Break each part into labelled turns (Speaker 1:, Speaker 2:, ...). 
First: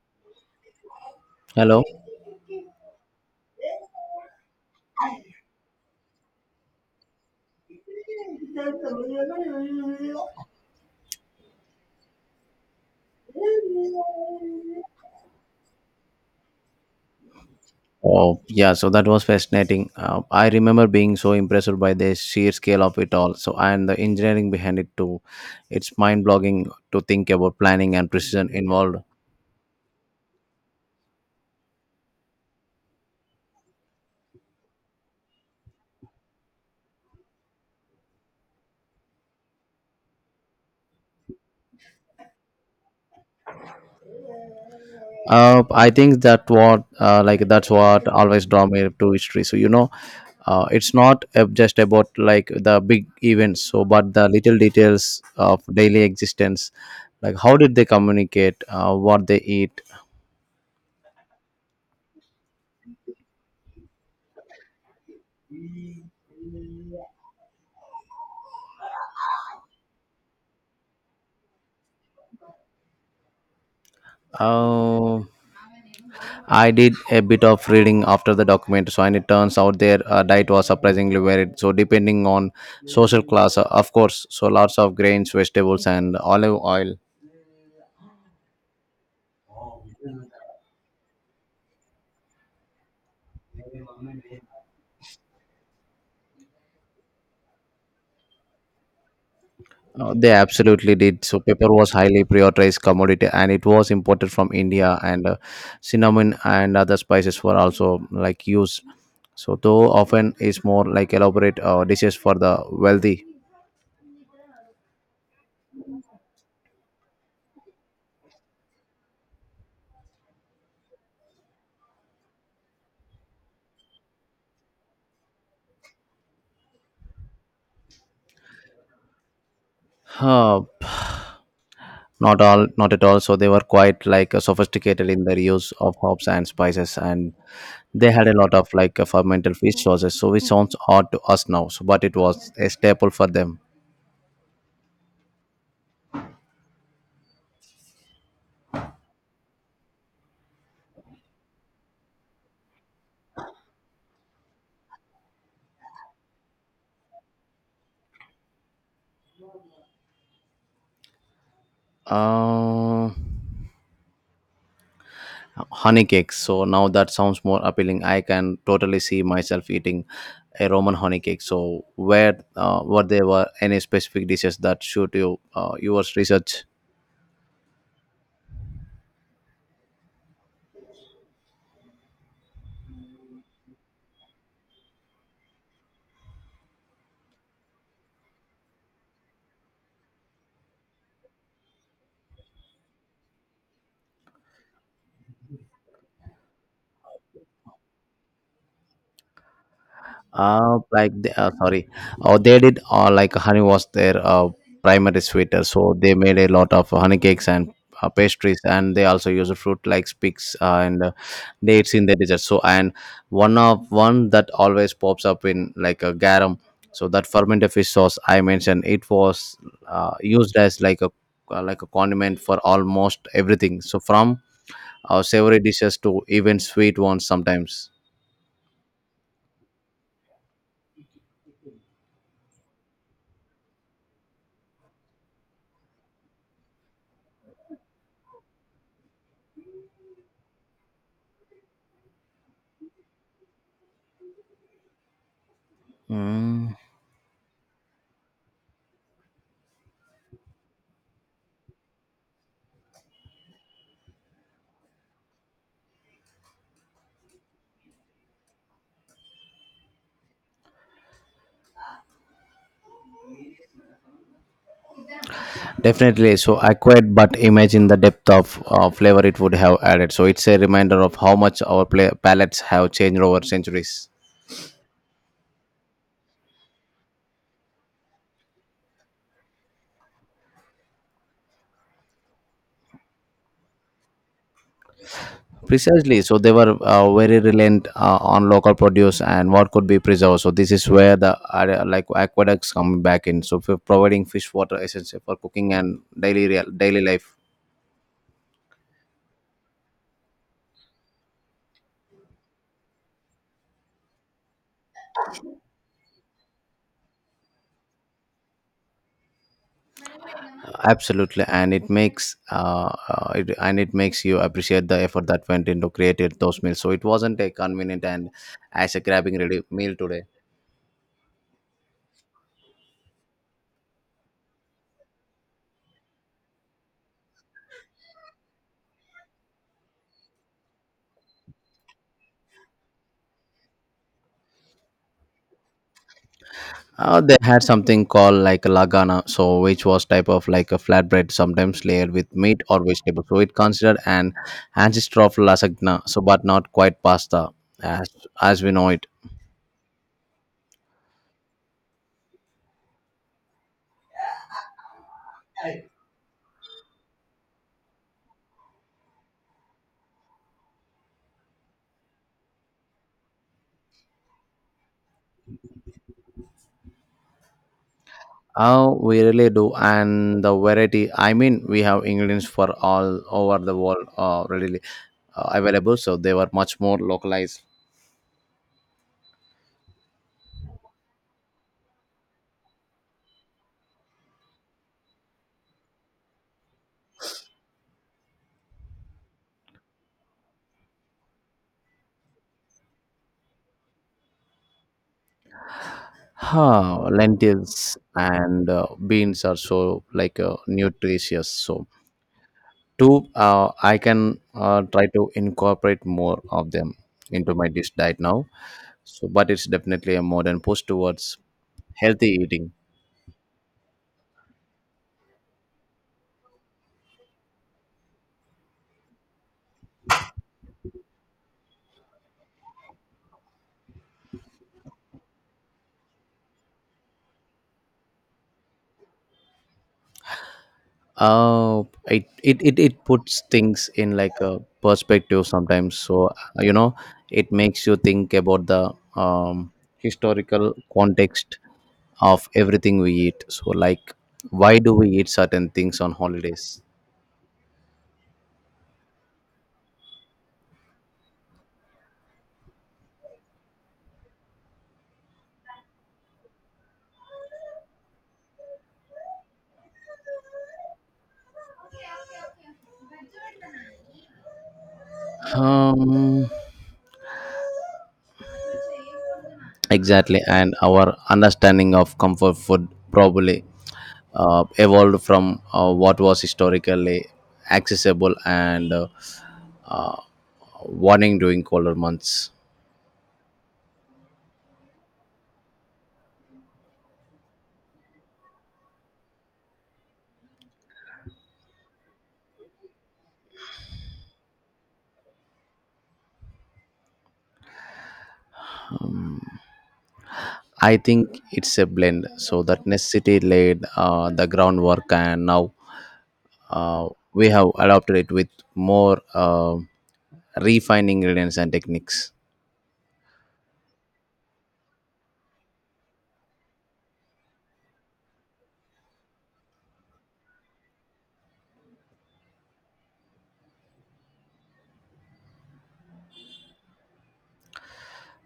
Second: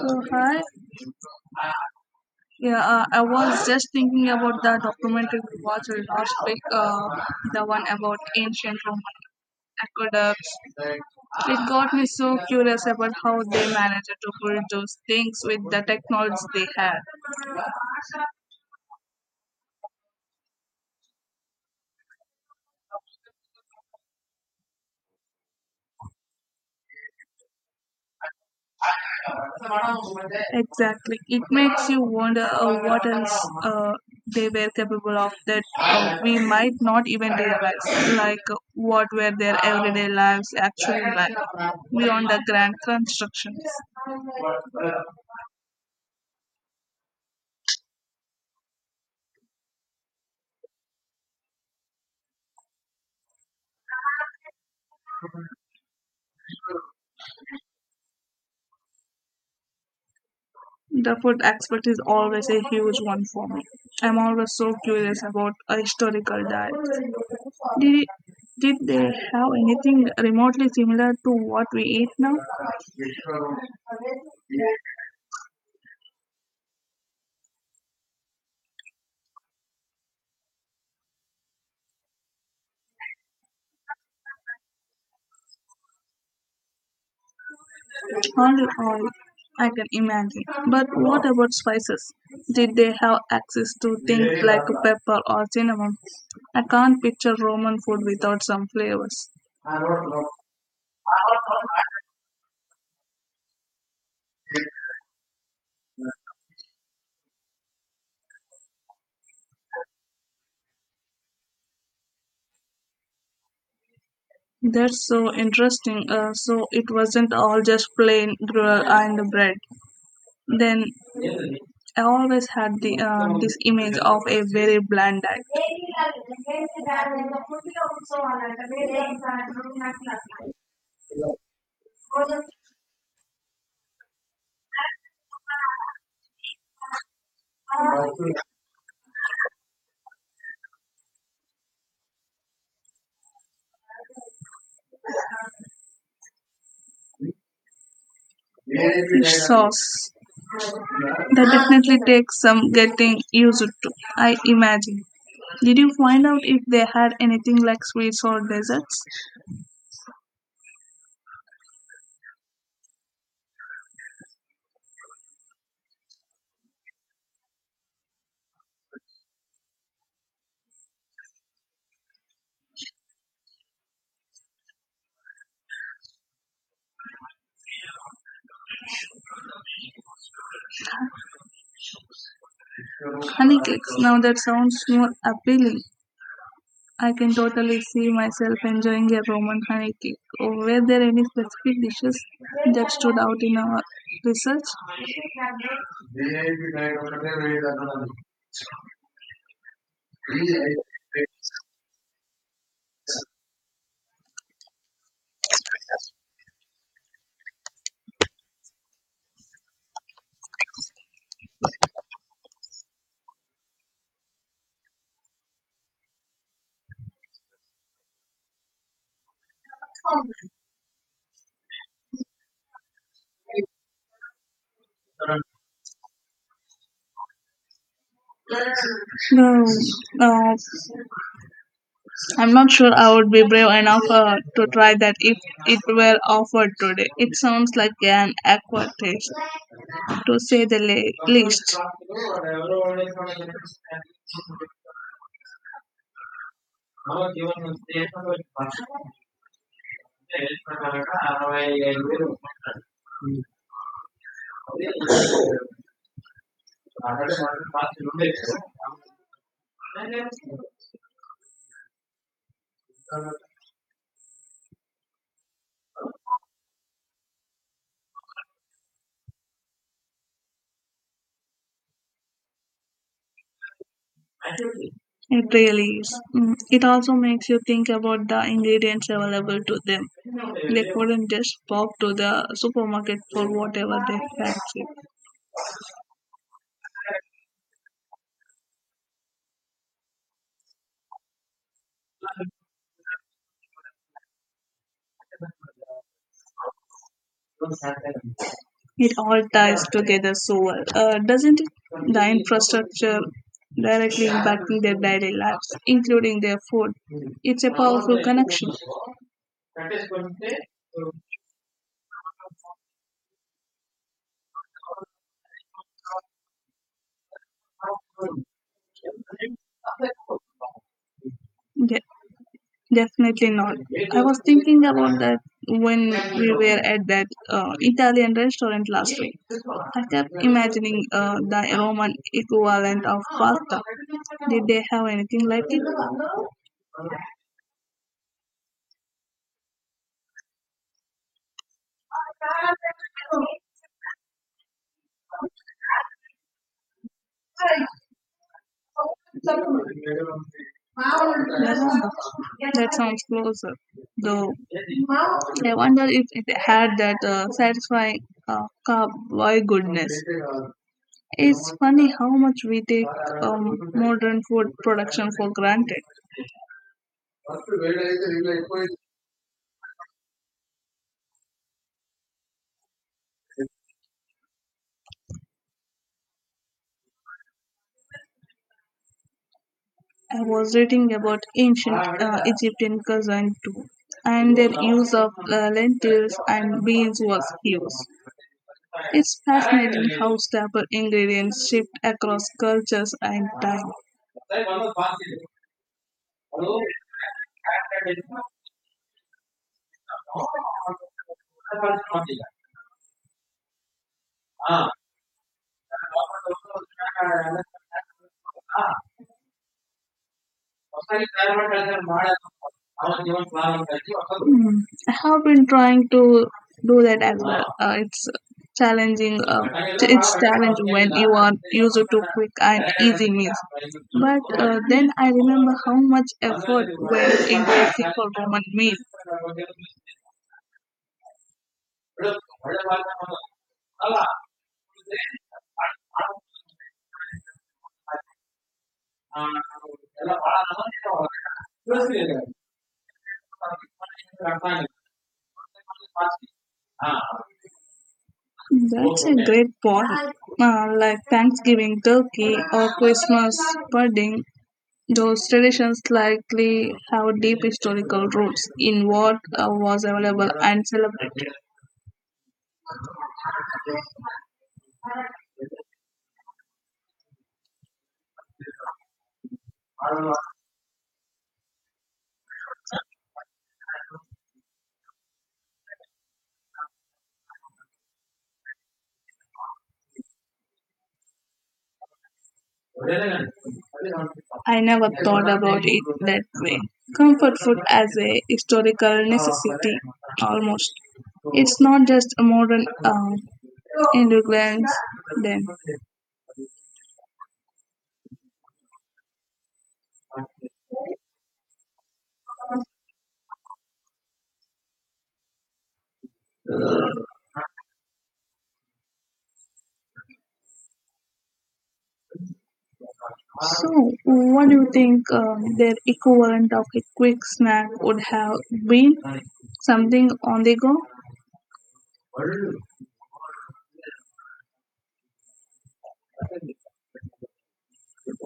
Speaker 1: Oh, hi.
Speaker 2: Hello.
Speaker 1: Yeah, I was just thinking about the documentary we watched last week, the one about ancient Roman aqueducts. It got me so curious about how they managed to build those things with the technology they had.
Speaker 2: Oh, yeah. So that was fascinating. I remember being so impressed by the sheer scale of it all. So, and the engineering behind it too. It's mind blogging to think about planning and precision involved.
Speaker 1: Exactly. It makes you wonder what else uh, they were capable of that we might not even realize. Like, what were their everyday lives actually like beyond the grand constructions?
Speaker 2: I think that what, like, that's what always draw me to history. So, it's not just about like the big events, so, but the little details of daily existence. Like, how did they communicate? What they eat?
Speaker 1: The food aspect is always a huge one for me. I'm always so curious about a historical diet. Did, did they have anything remotely similar to what we eat now?
Speaker 2: Oh. I did a bit of reading after the document, so and it turns out their diet was surprisingly varied. So depending on social class, of course, so lots of grains, vegetables, and olive oil.
Speaker 1: Only oil, I can imagine. But what about spices? Did they have access to things like pepper or cinnamon? I can't picture Roman food without some flavors.
Speaker 2: They absolutely did. So paper was highly prioritized commodity, and it was imported from India. And cinnamon and other spices were also like used. So though often is more like elaborate dishes for the wealthy.
Speaker 1: That's so interesting. So it wasn't all just plain gruel and bread. Then I always had the this image of a very bland diet.
Speaker 2: Huh. Not all, not at all. So they were quite like sophisticated in their use of hops and spices, and they had a lot of like fermented fish sauces. So which sounds odd to us now, so, but it was a staple for them.
Speaker 1: Fish sauce. That definitely takes some getting used to, I imagine. Did you find out if they had anything like sweets or desserts?
Speaker 2: Uh, honey cakes. So now that sounds more appealing. I can totally see myself eating a Roman honey cake. So where, were there were any specific dishes that shoot you, your research?
Speaker 1: Honeycakes. Now that sounds more appealing. I can totally see myself enjoying a Roman honey cake. Oh, were there any specific dishes that stood out in our research?
Speaker 2: Sorry, or they did like honey was their primary sweeter, so they made a lot of honey cakes and pastries, and they also use fruit like spics and dates in the dessert. So and one that always pops up in like a garum. So that fermented fish sauce I mentioned, it was used as like a condiment for almost everything. So from savory dishes to even sweet ones sometimes.
Speaker 1: No, uh, I'm not sure I would be brave enough to try that if it were offered today. It sounds like an awkward taste, to say the least.
Speaker 2: Definitely. So I quite, but imagine the depth of flavor it would have added. So it's a reminder of how much our pla palates have changed over centuries.
Speaker 1: It really is. Mm, it also makes you think about the ingredients available to them. They couldn't just pop to the supermarket for whatever they fancy.
Speaker 2: Precisely. So they were very reliant on local produce and what could be preserved. So this is where the like aqueducts come back in. So for providing fish water essential for cooking and daily life.
Speaker 1: It all ties together so well, doesn't it? The infrastructure directly impacting their daily lives, including their food. It's a powerful connection.
Speaker 2: Absolutely, and it makes and it makes you appreciate the effort that went into creating those meals, so it wasn't a convenient and as a grabbing ready meal today.
Speaker 1: De- Definitely not. I was thinking about that when we were at that Italian restaurant last week. I kept imagining the Roman equivalent of pasta. Did they have anything like it?
Speaker 2: They had something called like a lagana, so which was type of like a flatbread sometimes layered with meat or vegetable, so it considered an ancestor of lasagna, so but not quite pasta as as we know it.
Speaker 1: Lasagna. That sounds closer, though. I wonder if it had that satisfying cowboy goodness. It's funny how much we take modern food production for granted.
Speaker 2: Oh, we really do, and the variety. I mean, we have ingredients for all over the world readily available, so they were much more localized.
Speaker 1: I was reading about ancient Egyptian cuisine too, and their use of lentils and beans was huge. It's fascinating how staple ingredients shift across cultures and time.
Speaker 2: Huh, lentils and beans are so like nutritious. So, two, I can try to incorporate more of them into my dish diet now. So, but it's definitely a modern push towards healthy eating.
Speaker 1: Mm. I have been trying to do that as well. It's challenging. It's challenging when you are used to quick and easy meals. But then I remember how much effort went into a simple Roman meal.
Speaker 2: uh it puts things in like a perspective sometimes, so you know it makes you think about the historical context of everything we eat, so like why do we eat certain things on holidays?
Speaker 1: That's a great point. Like Thanksgiving turkey or Christmas pudding. Those traditions likely have deep historical roots in what was available and celebrated.
Speaker 2: um exactly, and our understanding of comfort food probably evolved from what was historically accessible and uh, warning during colder months.
Speaker 1: I never thought about it that way. Comfort food as a historical necessity, almost. It's not just a modern indulgence then.
Speaker 2: I think it's a blend. So that necessity laid the groundwork, and now we have adopted it with more refining ingredients and techniques.
Speaker 1: So, what do you think their equivalent of a quick snack would have been? Something on the go?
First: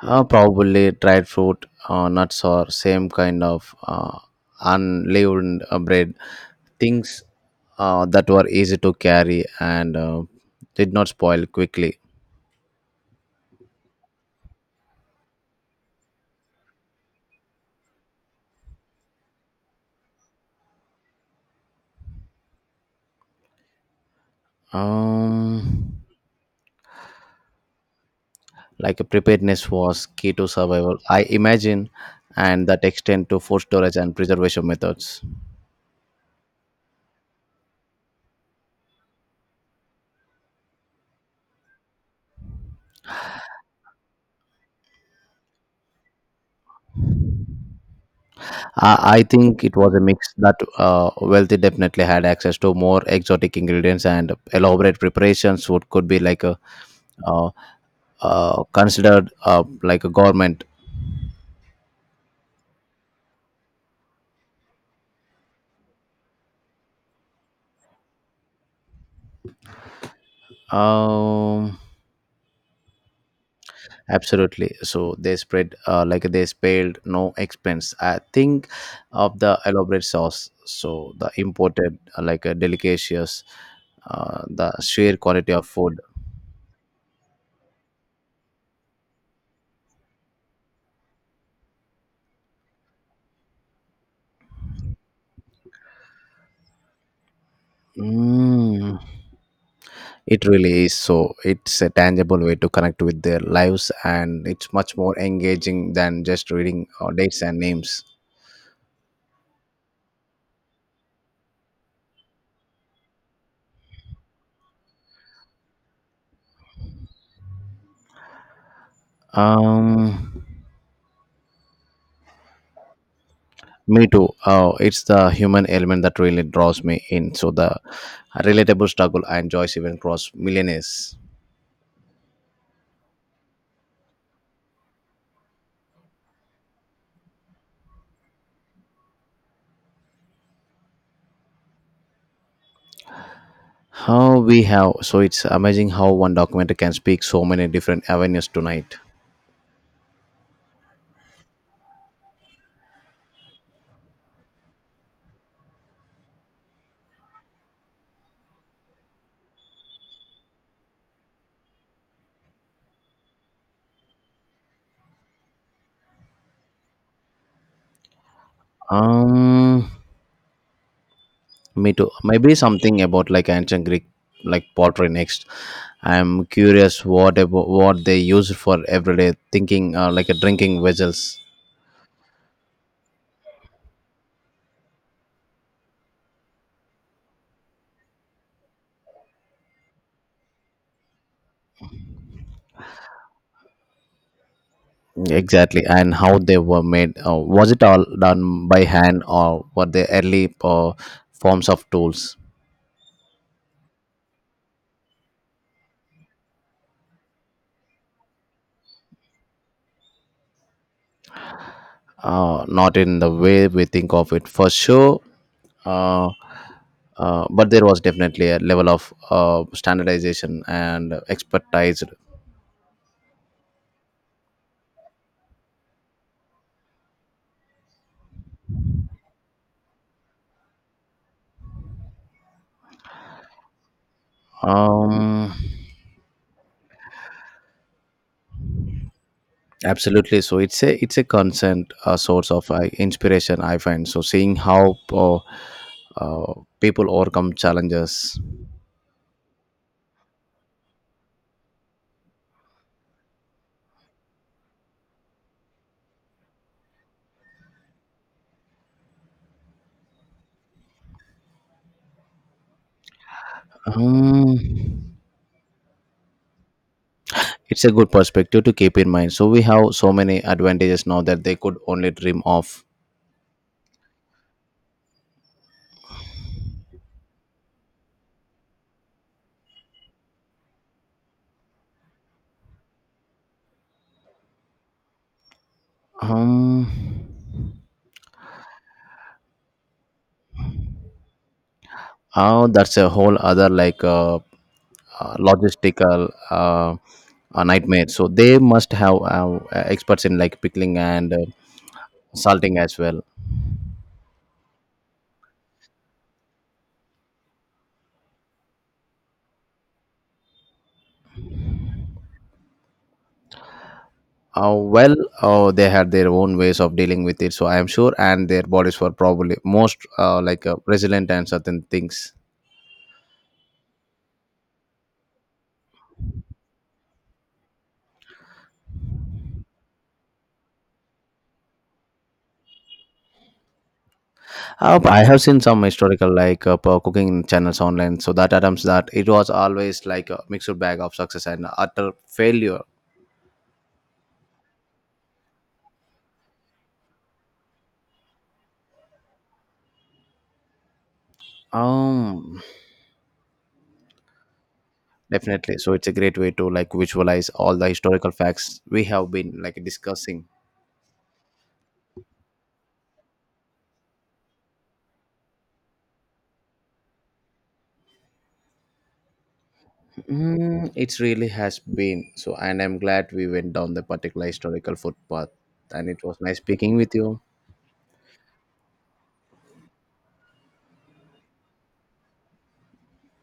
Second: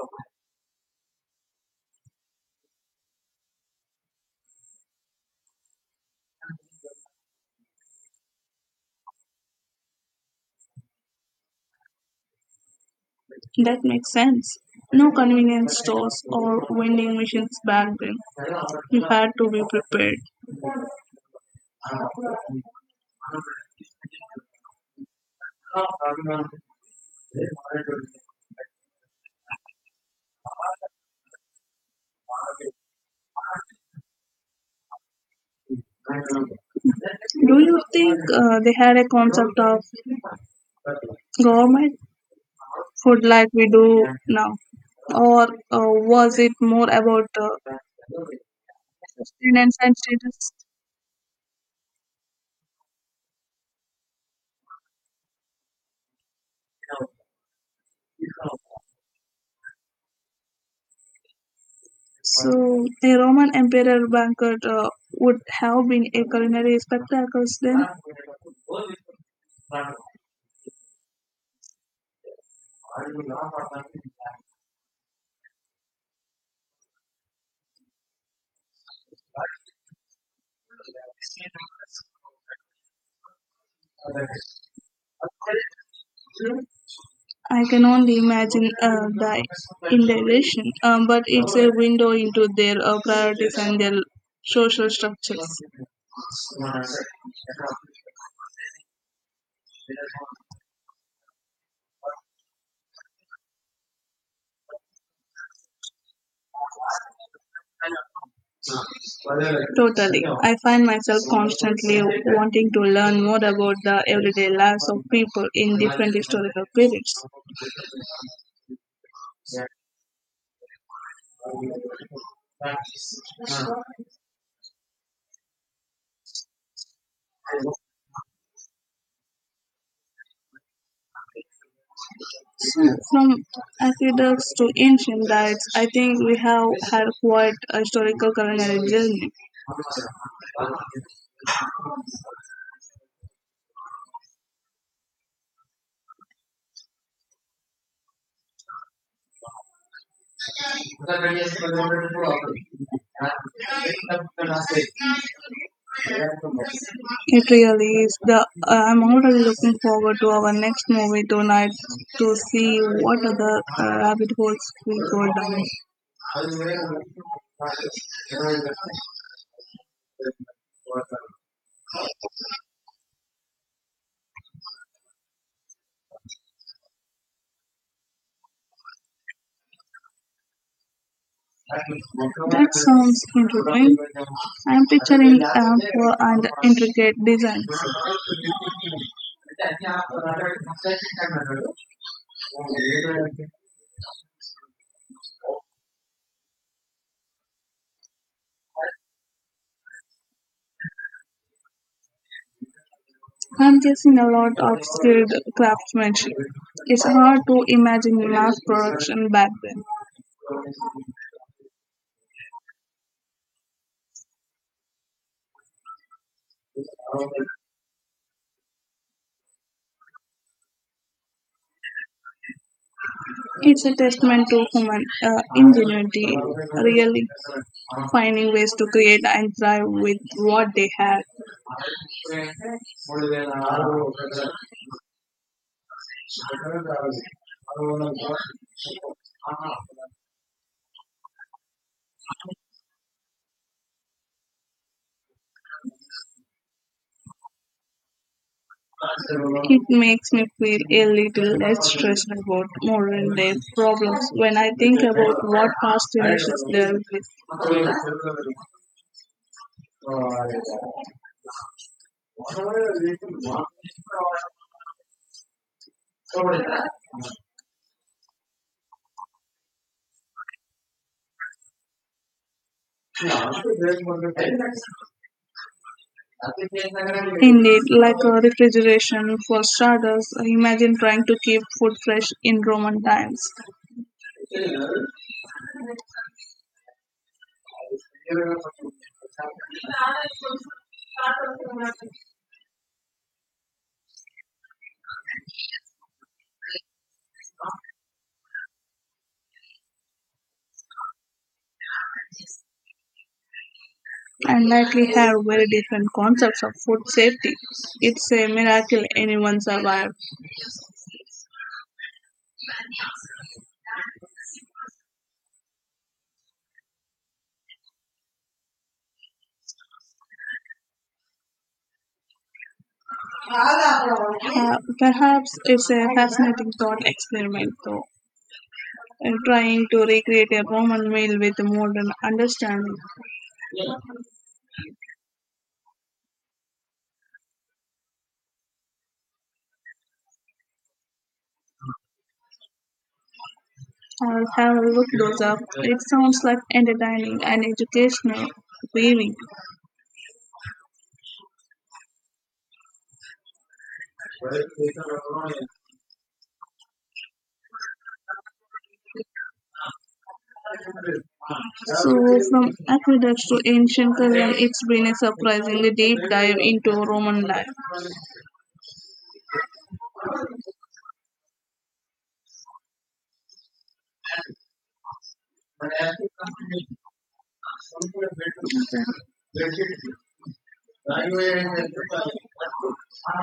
Speaker 2: Probably dried fruit, nuts, or same kind of unleavened bread, things that were easy to carry and did not spoil quickly.
Speaker 1: That makes sense. No convenience stores or vending machines back then. You had to be prepared.
Speaker 2: Um, like a preparedness was key to survival, I imagine, and that extend to food storage and preservation methods.
Speaker 1: Do you think they had a concept of government food like we do now? Or was it more about
Speaker 2: I think
Speaker 1: sustenance
Speaker 2: it
Speaker 1: and
Speaker 2: was a mix
Speaker 1: status?
Speaker 2: that wealthy definitely had access to more exotic ingredients and elaborate preparations, what could be like a uh, considered like a government.
Speaker 1: So, a Roman emperor banquet would have been a culinary spectacle then?
Speaker 2: um Absolutely. So they spread like they spared no expense. I think of the elaborate sauce. So the imported like a delicious, the sheer quality of food.
Speaker 1: I can only imagine the indignation, but it's a window into their priorities and their social structures.
Speaker 2: Mm. It really is. So it's a tangible way to connect with their lives, and it's much more engaging than just reading dates and names.
Speaker 1: Totally. I find myself constantly wanting to learn more about the everyday lives of people in different historical periods.
Speaker 2: Um. Me too. It's the human element that really draws me in. So the relatable struggle and joys even cross millionaires.
Speaker 1: From aqueducts to ancient diets, I think we have had quite a historical culinary journey.
Speaker 2: How we have, so it's amazing how one documentary can speak so many different avenues tonight.
Speaker 1: It really is. The I'm already looking forward to our next movie tonight to see what other rabbit holes we go down.
Speaker 2: Um, me too. Maybe something about like ancient Greek, like pottery next. I'm curious what about, what they use for everyday thinking, like a drinking vessels.
Speaker 1: That sounds interesting. I'm picturing ample and intricate designs.
Speaker 2: Exactly, and how they were made. Was it all done by hand, or were they early forms of tools?
Speaker 1: I'm guessing a lot of skilled craftsmanship. It's hard to imagine mass production back then.
Speaker 2: Not in the way we think of it, for sure. Uh, but there was definitely a level of standardization and expertise.
Speaker 1: It's a testament to human ingenuity, really. Finding ways to create and thrive with what they have.
Speaker 2: Um, absolutely. So it's a constant source of inspiration, I find, so seeing how uh, people overcome challenges.
Speaker 1: It makes me feel a little less stressed about modern day problems when I think about what past generations dealt with.
Speaker 2: Um, It's a good perspective to keep in mind. So we have so many advantages now that they could only dream of.
Speaker 1: Indeed, like a refrigeration for starters, imagine trying to keep food fresh in Roman times
Speaker 2: Um, oh, that's a whole other like logistical nightmare. So they must have experts in like pickling and salting as well.
Speaker 1: and likely have very different concepts of food safety. It's a miracle anyone survived.
Speaker 2: Well, they had their own ways of dealing with it. So I am sure, and their bodies were probably most like resilient and certain things.
Speaker 1: Perhaps it's a fascinating thought experiment, though, in trying to recreate a Roman meal with a modern understanding.
Speaker 2: I have seen some historical like cooking channels online, so that attempts that it was always like a mixed bag of success and utter failure.
Speaker 1: I'll have a look those up. It sounds like entertaining and educational weaving.
Speaker 2: Um, definitely. So it's a great way to like visualize all the historical facts we have been like discussing.
Speaker 1: So, from aqueducts to ancient Rome, it's been a surprisingly deep dive into Roman life.
Speaker 2: Mm, it really has been, so, and I'm glad we went down the particular historical footpath, and it was nice speaking with you.